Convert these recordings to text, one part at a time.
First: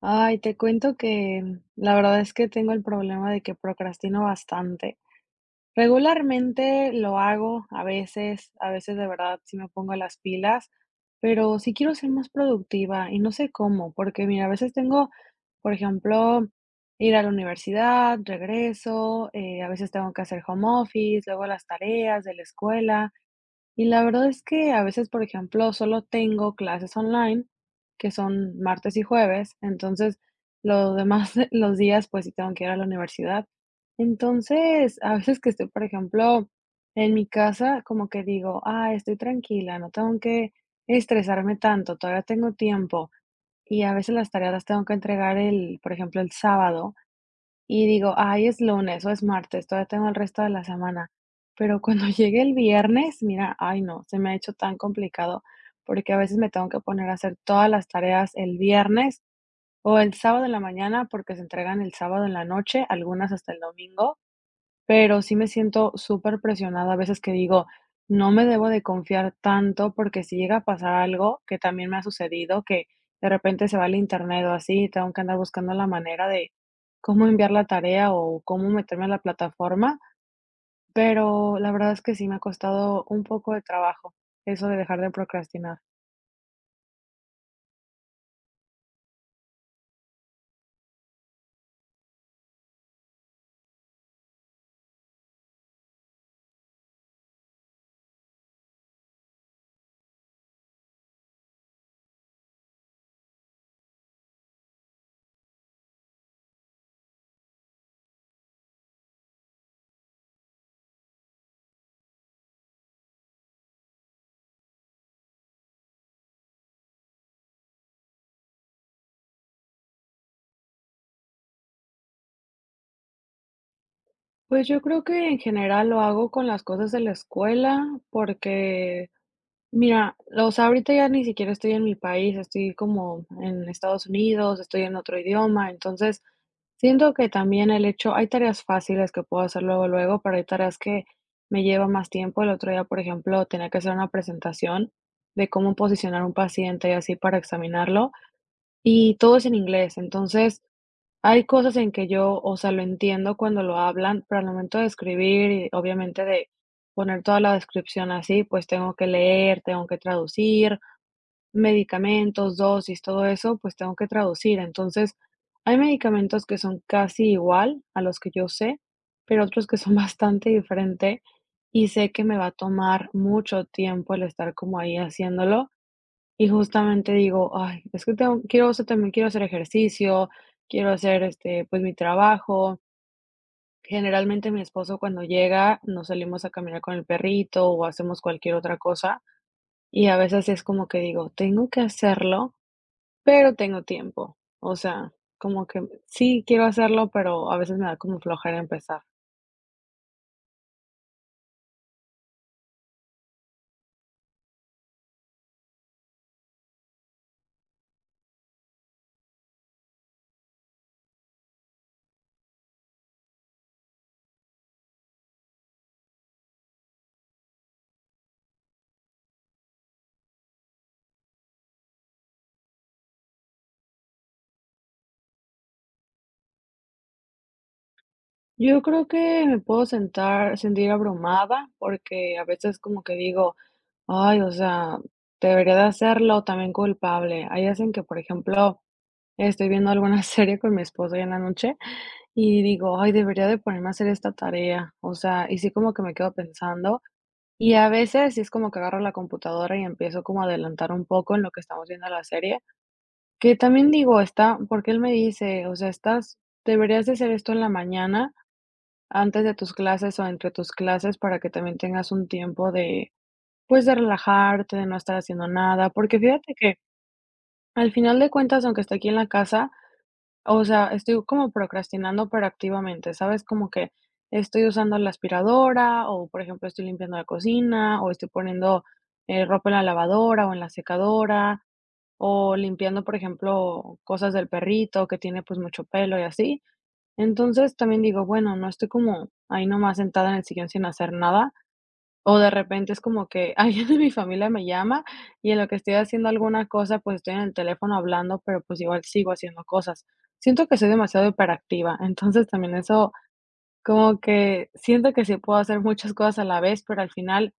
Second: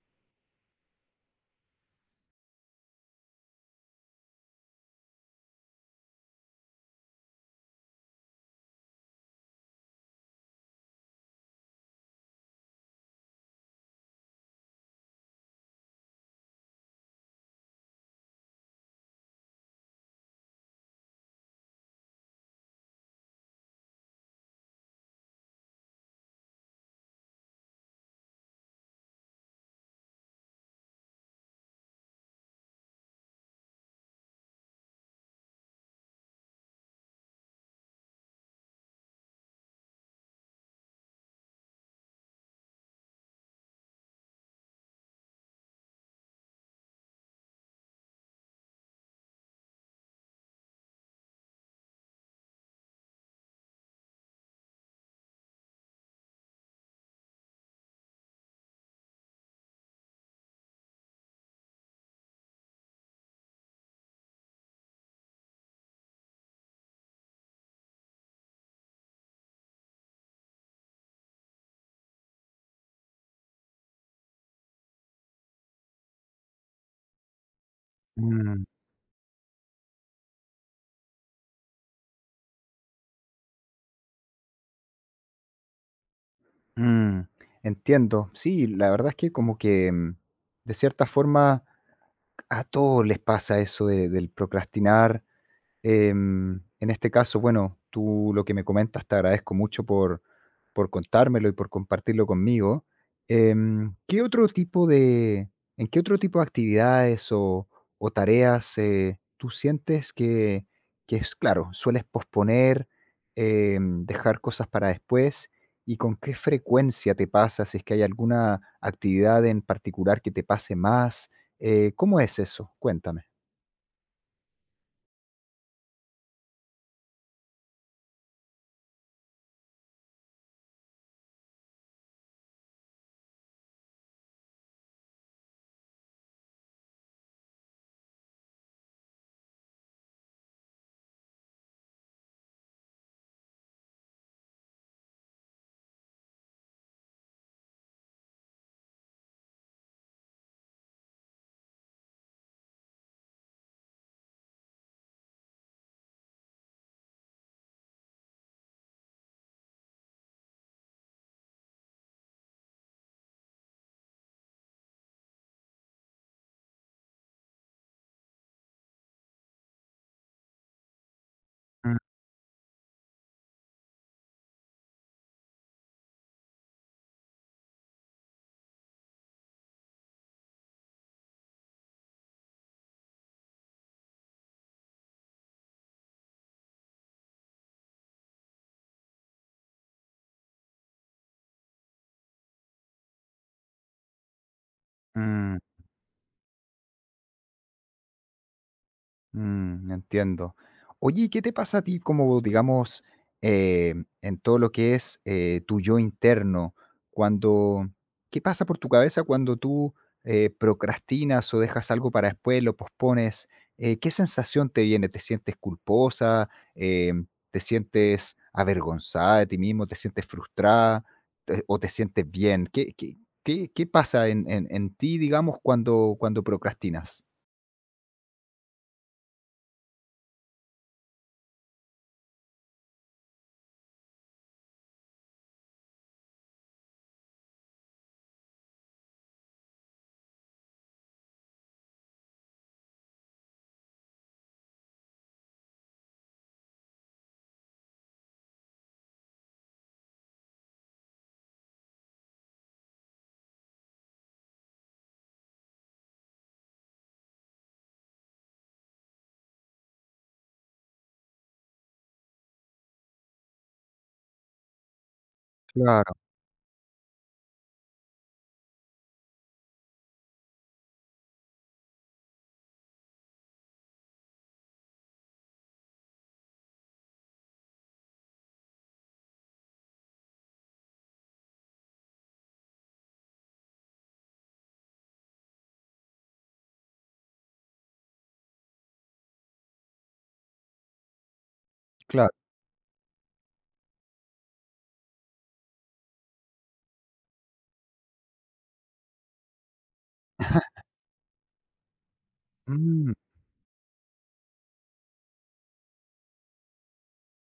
Ay, te cuento que la verdad es que tengo el problema de que procrastino bastante. Regularmente lo hago, a veces de verdad sí me pongo las pilas, pero sí quiero ser más productiva y no sé cómo, porque mira, a veces tengo, por ejemplo, ir a la universidad, regreso, a veces tengo que hacer home office, luego las tareas de la escuela. Y la verdad es que a veces, por ejemplo, solo tengo clases online, que son martes y jueves, entonces los demás los días, pues sí tengo que ir a la universidad. Entonces, a veces que estoy, por ejemplo, en mi casa, como que digo: "Ah, estoy tranquila, no tengo que estresarme tanto, todavía tengo tiempo". Y a veces las tareas las tengo que entregar el, por ejemplo, el sábado. Y digo: "Ay, es lunes o es martes, todavía tengo el resto de la semana". Pero cuando llegue el viernes, mira, ay no, se me ha hecho tan complicado, porque a veces me tengo que poner a hacer todas las tareas el viernes o el sábado en la mañana, porque se entregan el sábado en la noche, algunas hasta el domingo. Pero sí me siento súper presionada a veces que digo: "No me debo de confiar tanto", porque si llega a pasar algo, que también me ha sucedido, que de repente se va el internet o así, y tengo que andar buscando la manera de cómo enviar la tarea o Mm, cómo meterme a la plataforma, pero la verdad es que sí me ha costado un poco de trabajo eso de dejar de procrastinar. mm, entiendo. Sí, la verdad es que como que, de cierta forma, a todos les pasa eso del procrastinar. En este caso, bueno, tú lo que me comentas, te agradezco mucho por contármelo y por compartirlo conmigo. ¿Qué otro tipo de en qué otro tipo de actividades o tareas, tú sientes que es claro, sueles posponer, dejar cosas para después? ¿Y con qué frecuencia te pasa? Si es que hay alguna actividad en particular que te pase más, ¿cómo es eso? Cuéntame. Pues yo creo que en general lo hago con las cosas de la escuela, porque mira, o sea, ahorita ya ni siquiera estoy en mi país, estoy como en Estados Unidos, estoy en otro idioma, entonces siento que también el hecho, hay tareas fáciles que puedo hacer luego, luego, pero hay tareas que me lleva más tiempo. El otro día, por ejemplo, tenía que hacer una presentación de cómo posicionar un paciente y así para examinarlo, y todo es en inglés, entonces hay cosas en que yo, o sea, lo entiendo cuando lo hablan, pero al momento de escribir y obviamente de poner toda la descripción así, pues tengo que leer, tengo que traducir, medicamentos, dosis, todo eso, pues tengo que traducir. Entonces, hay medicamentos que son casi igual a los que yo sé, pero otros que son bastante diferente y Mm, sé que me va a tomar mucho tiempo el estar como ahí haciéndolo. Y justamente digo: "Ay, es que tengo quiero, o sea, también quiero hacer ejercicio, quiero hacer, pues, mi trabajo". Generalmente, mi esposo cuando llega, nos salimos a caminar con el perrito o hacemos cualquier otra cosa, y a veces es como que digo: "Tengo que hacerlo, pero tengo tiempo". O sea, mm. como que sí quiero hacerlo, pero a veces me da como flojera empezar. Mm, entiendo. Oye, ¿y qué te pasa a ti como, digamos, eh, en todo lo que es tu yo interno? Cuando, ¿qué pasa por tu cabeza cuando tú procrastinas o dejas algo para después, lo pospones? ¿Qué sensación te viene? ¿Te sientes culposa? Eh, ¿Te sientes avergonzada de ti mismo? ¿Te sientes frustrada? ¿Te- ¿O te sientes bien? ¿Qué pasa en ti, digamos, cuando, cuando procrastinas? Yo creo que me puedo sentar sentir abrumada, porque a veces como que digo: "Ay, o sea, debería de hacerlo", también culpable. Hay veces en que, por ejemplo, estoy viendo alguna serie con mi esposo ahí en la noche y digo: "Ay, debería de ponerme a hacer esta tarea", o sea, y sí como que me quedo pensando, y a veces sí es como que agarro la computadora y empiezo como a adelantar un poco en lo que estamos viendo la serie, que también digo: "Está", porque él me dice: "O sea, estás, deberías de hacer esto en la mañana, antes de tus clases o entre tus clases para que también tengas un tiempo de, pues, de relajarte, de no estar haciendo nada", Claro, porque fíjate que al final de cuentas, aunque esté aquí en la casa, o sea, estoy como procrastinando, pero activamente, ¿sabes? Como que estoy usando la aspiradora o, por ejemplo, estoy limpiando la cocina o estoy poniendo ropa en la lavadora o en la secadora o limpiando, por ejemplo, cosas del perrito que tiene pues mucho pelo y así. Entonces, también digo, bueno, no estoy como ahí nomás sentada en el sillón sin hacer nada, claro. o de repente es como que alguien de mi familia me llama y en lo que estoy haciendo alguna cosa, pues estoy en el teléfono hablando, pero pues igual sigo haciendo cosas. Siento que soy demasiado hiperactiva, entonces también eso Mm. como que siento que sí puedo hacer muchas cosas a la vez, pero al final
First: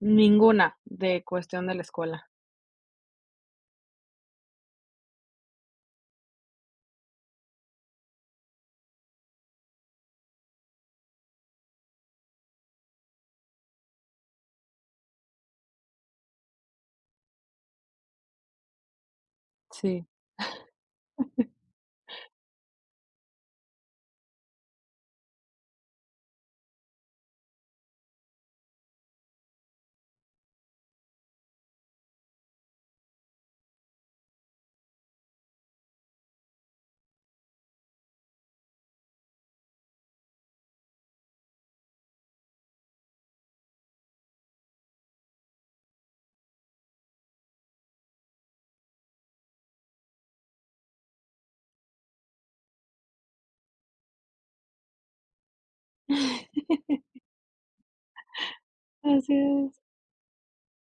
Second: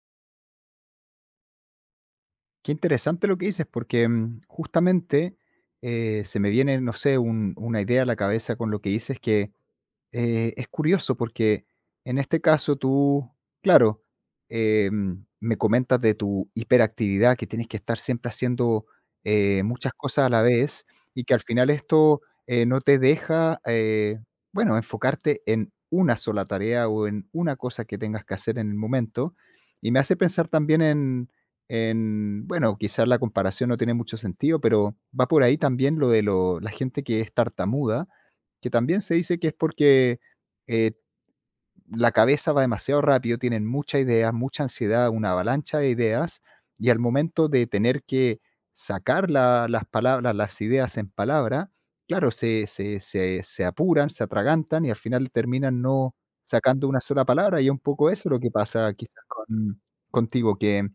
ninguna de cuestión de la escuela. Qué interesante lo que dices, porque justamente se me viene, no sé, una idea a la cabeza con lo que dices que es curioso porque en este caso tú, claro, me comentas de tu hiperactividad, que tienes que estar siempre haciendo muchas Sí. cosas a la vez y que al final esto no te deja, bueno, enfocarte en una sola tarea o en una cosa que tengas que hacer en el momento. Y me hace pensar también en, bueno, quizás la comparación no tiene mucho sentido, pero va por ahí también lo de la gente que es tartamuda que también se dice que es porque eh, la cabeza va demasiado rápido, tienen mucha idea, mucha ansiedad, una avalancha de ideas, y al momento de tener que sacar las palabras, las ideas en palabra, claro, se apuran, se atragantan y al final terminan no sacando una sola palabra. Y es un poco eso lo que pasa quizás Así es. con, contigo, que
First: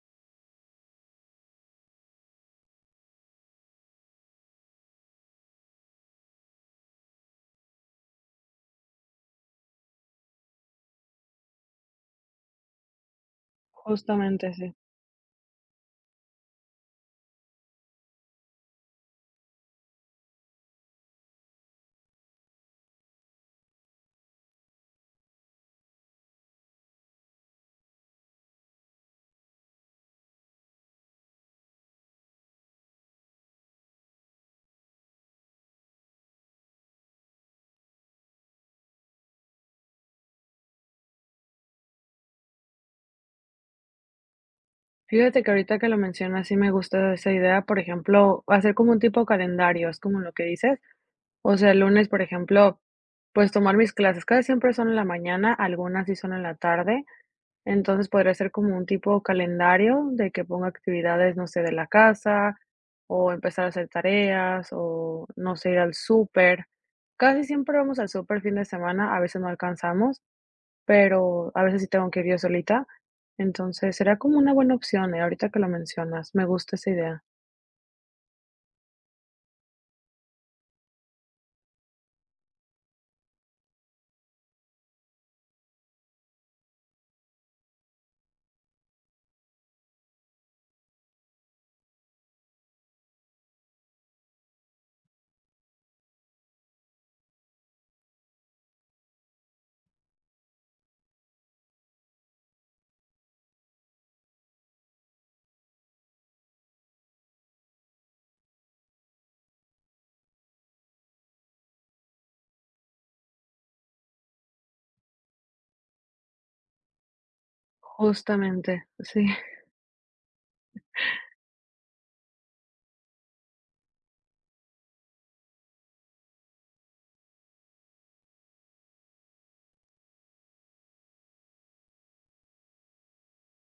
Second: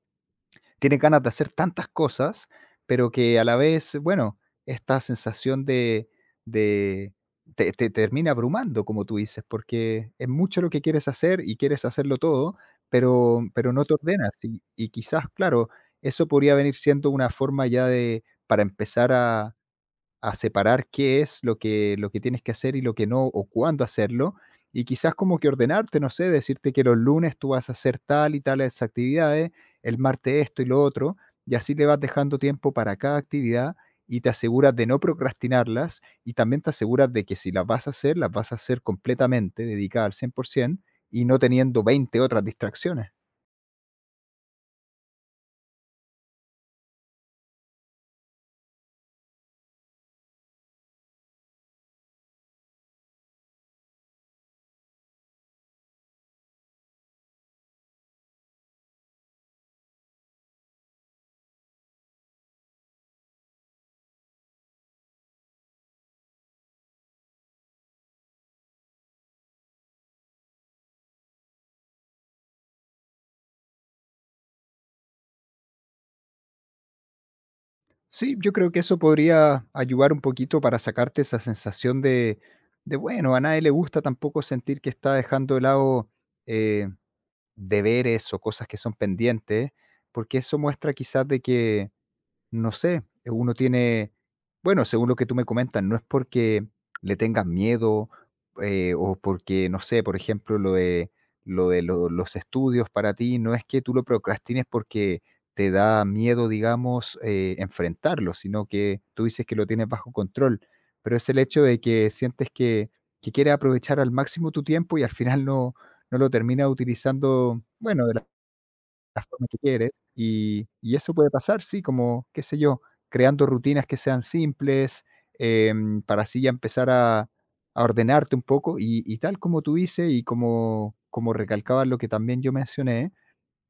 tienes ganas de hacer tantas cosas, pero que a la vez, bueno, esta sensación de te termina abrumando, como tú dices, porque es mucho lo que quieres hacer y quieres hacerlo todo, pero no te ordenas. Justamente, Y sí. y quizás, claro, eso podría venir siendo una forma ya de para empezar a separar qué es lo que tienes que hacer y lo que no, o cuándo hacerlo, y quizás como que ordenarte, no sé, decirte que los lunes tú vas a hacer tal y tales actividades, el martes esto y lo otro, y así le vas dejando tiempo para cada actividad y te aseguras de no procrastinarlas y también te aseguras de que si las vas a hacer, las vas a hacer completamente, dedicada al 100% y no teniendo 20 otras distracciones. Fíjate que ahorita que lo mencionas, sí me gusta esa idea, por ejemplo, hacer como un tipo calendario, es como lo que dices. O sea, el lunes, por ejemplo, pues tomar mis clases, casi siempre son en la mañana, algunas sí son en la tarde, entonces podría ser como un tipo calendario de que ponga actividades, no sé, de la casa o empezar a hacer tareas o no sé, ir al súper. Casi siempre vamos al súper fin de semana, a veces no alcanzamos, pero a veces sí tengo que ir yo solita. Entonces, será como una buena opción, ahorita que lo mencionas, me gusta esa idea. Sí, yo creo que eso podría ayudar un poquito para sacarte esa sensación de, bueno, a nadie le gusta tampoco sentir que está dejando de lado eh, deberes o cosas que son pendientes, porque eso muestra quizás de que no sé, uno tiene, bueno, según lo que tú me comentas, no es porque le tengas miedo o porque, no sé, por ejemplo, lo de, lo de los estudios para ti, no es que tú lo procrastines porque te da miedo, digamos, enfrentarlo, sino que tú dices que lo tienes bajo control, pero es el hecho de que sientes que quieres aprovechar al máximo tu tiempo y al final no, no lo terminas utilizando, bueno, de la Justamente, la sí. forma que quieres, y eso puede pasar, sí, como, qué sé yo, creando rutinas que sean simples, para así ya empezar a ordenarte un poco, y tal como tú dices, y como como recalcabas lo que también yo mencioné,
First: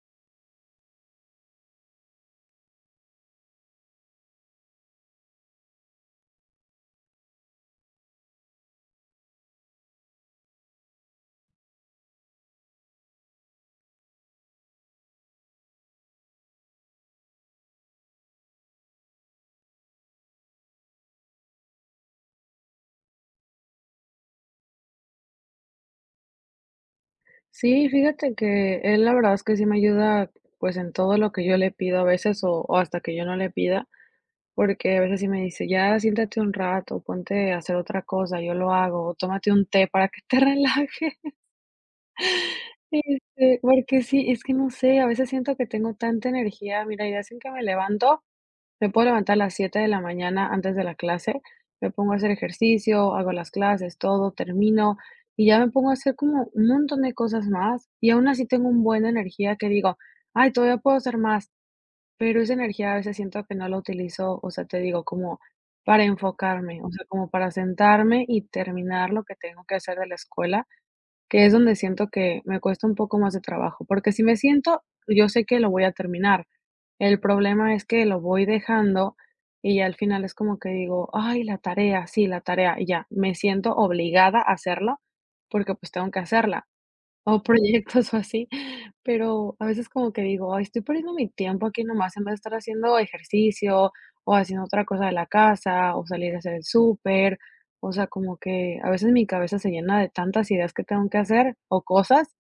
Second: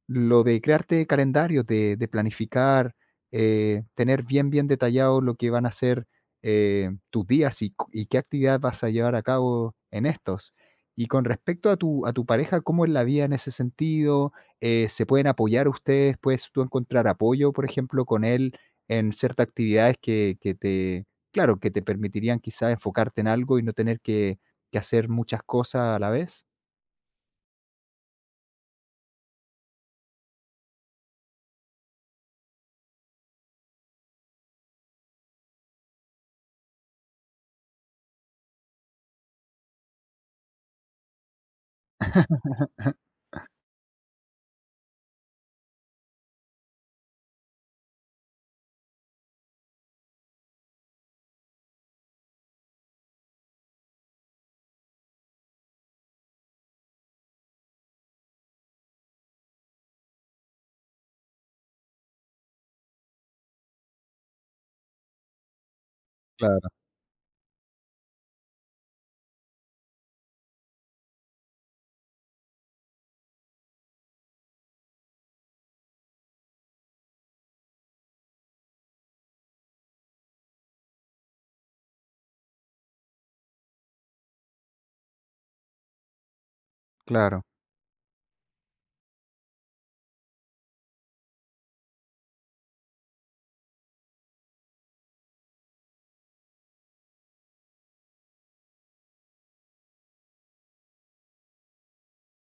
lo de crearte calendarios, de planificar, tener bien, bien detallado lo que van a ser, tus días y c y qué actividad vas a llevar a cabo en estos. Y con respecto a tu pareja, ¿cómo es la vida en ese sentido? ¿Se pueden apoyar ustedes? ¿Puedes tú encontrar apoyo, por ejemplo, con él en ciertas actividades que te claro, que te permitirían quizás enfocarte en algo y no tener que hacer muchas cosas a la vez? Sí, fíjate que él la verdad es que sí me ayuda, pues en todo lo que yo le pido a veces o hasta que yo no le pida, porque a veces sí me dice: "Ya siéntate un rato, ponte a hacer otra cosa, yo lo hago, o tómate un té para que te relaje". Este, porque sí, es que no sé, a veces siento que tengo tanta energía, mira, hay días que me levanto Me puedo levantar a las 7 de la mañana antes de la clase, me pongo a hacer ejercicio, hago las clases, todo, termino y ya me pongo a hacer como un montón de cosas más y aún así tengo un buen de energía que digo: "Ay, todavía puedo hacer más", pero esa energía a veces siento que no la utilizo, o sea, te digo, como para Claro, enfocarme, o sea, como para sentarme y terminar lo que tengo que hacer de la escuela, que es donde siento que me cuesta un poco más de trabajo, porque si me siento, yo sé que lo voy a terminar. El problema es que lo voy dejando y al final es como que digo: "Ay, la tarea, sí, la tarea", y ya, me siento obligada a hacerla porque pues tengo que hacerla. O claro. proyectos o así, pero a veces como que digo: "Ay, estoy perdiendo mi tiempo aquí nomás, en vez de estar haciendo ejercicio, o haciendo otra cosa de la casa, o salir a hacer el súper". O sea, como que a veces mi cabeza se llena de tantas ideas que tengo que hacer, o cosas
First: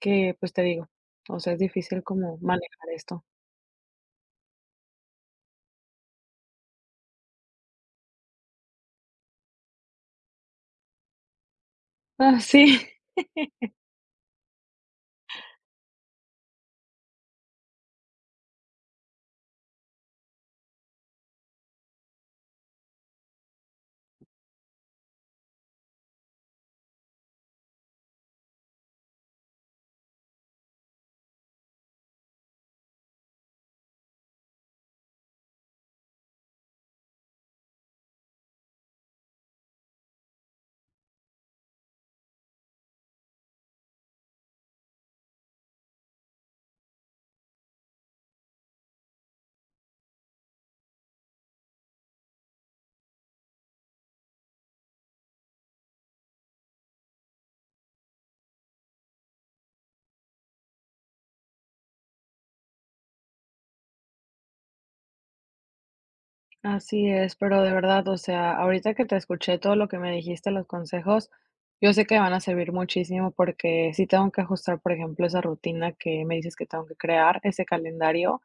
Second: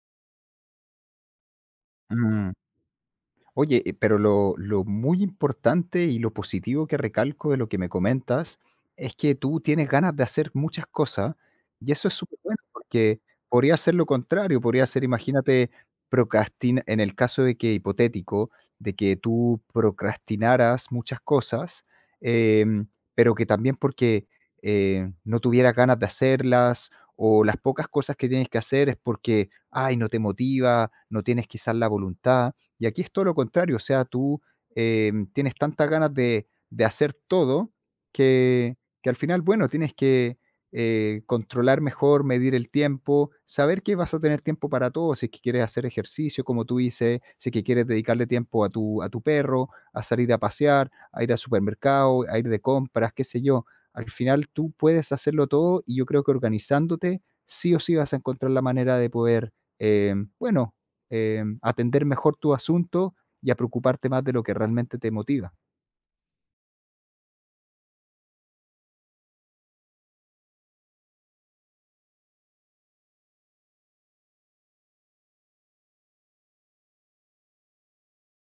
que, pues, te digo, o sea, es difícil como Mm. manejar esto. Oye, pero lo muy importante y lo positivo que recalco de lo que me comentas es que tú tienes ganas de hacer muchas cosas y eso es súper Ah, bueno sí. porque podría ser lo contrario, podría ser, imagínate, procrastinar, en el caso de que hipotético, de que tú procrastinaras muchas cosas, em, pero que también porque no tuvieras ganas de hacerlas o las pocas cosas que tienes que hacer es porque, ay, no te motiva, no tienes quizás la voluntad. Y aquí es todo lo contrario, o sea, tú tienes tantas ganas de hacer todo que, que al final, bueno, tienes que controlar mejor, medir el tiempo, saber que vas a tener tiempo para todo, si es que quieres hacer ejercicio, como tú dices, si es que quieres dedicarle tiempo a tu perro, a salir a pasear, a ir al supermercado, a ir de compras, qué sé yo. Al final tú puedes hacerlo todo y yo creo que organizándote, sí o sí vas a encontrar la manera de poder, bueno, atender mejor tu asunto y a preocuparte más de lo que realmente te motiva. Así es, pero de verdad, o sea, ahorita que te escuché todo lo que me dijiste, los consejos, yo sé que van a servir muchísimo porque sí tengo que ajustar, por ejemplo, esa rutina que me dices que tengo que crear, ese calendario,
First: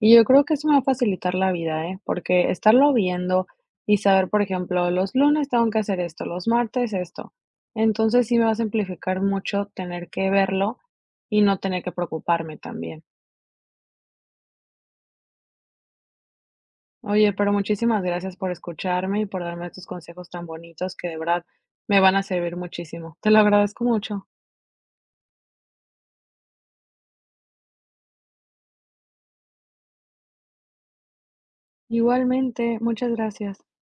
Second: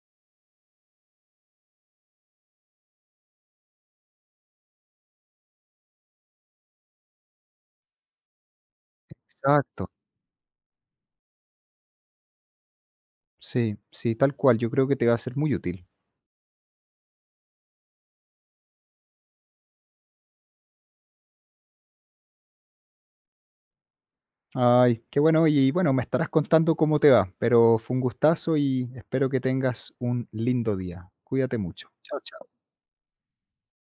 y yo creo que eso me va a facilitar la vida, ¿eh? Porque estarlo viendo y saber, por ejemplo, los lunes tengo que hacer esto, los martes esto. Entonces sí me va a simplificar mucho Exacto. tener que verlo y no tener que preocuparme también. Sí, sí, tal cual. Yo creo que te va a ser muy útil. Oye, pero muchísimas gracias por escucharme y por darme estos consejos tan bonitos que de verdad me van a servir muchísimo. Te lo agradezco mucho. Ay, qué bueno. Y bueno, me estarás contando cómo te va, pero fue un gustazo y espero que tengas un lindo día. Cuídate mucho. Chao, chao. Igualmente, muchas gracias.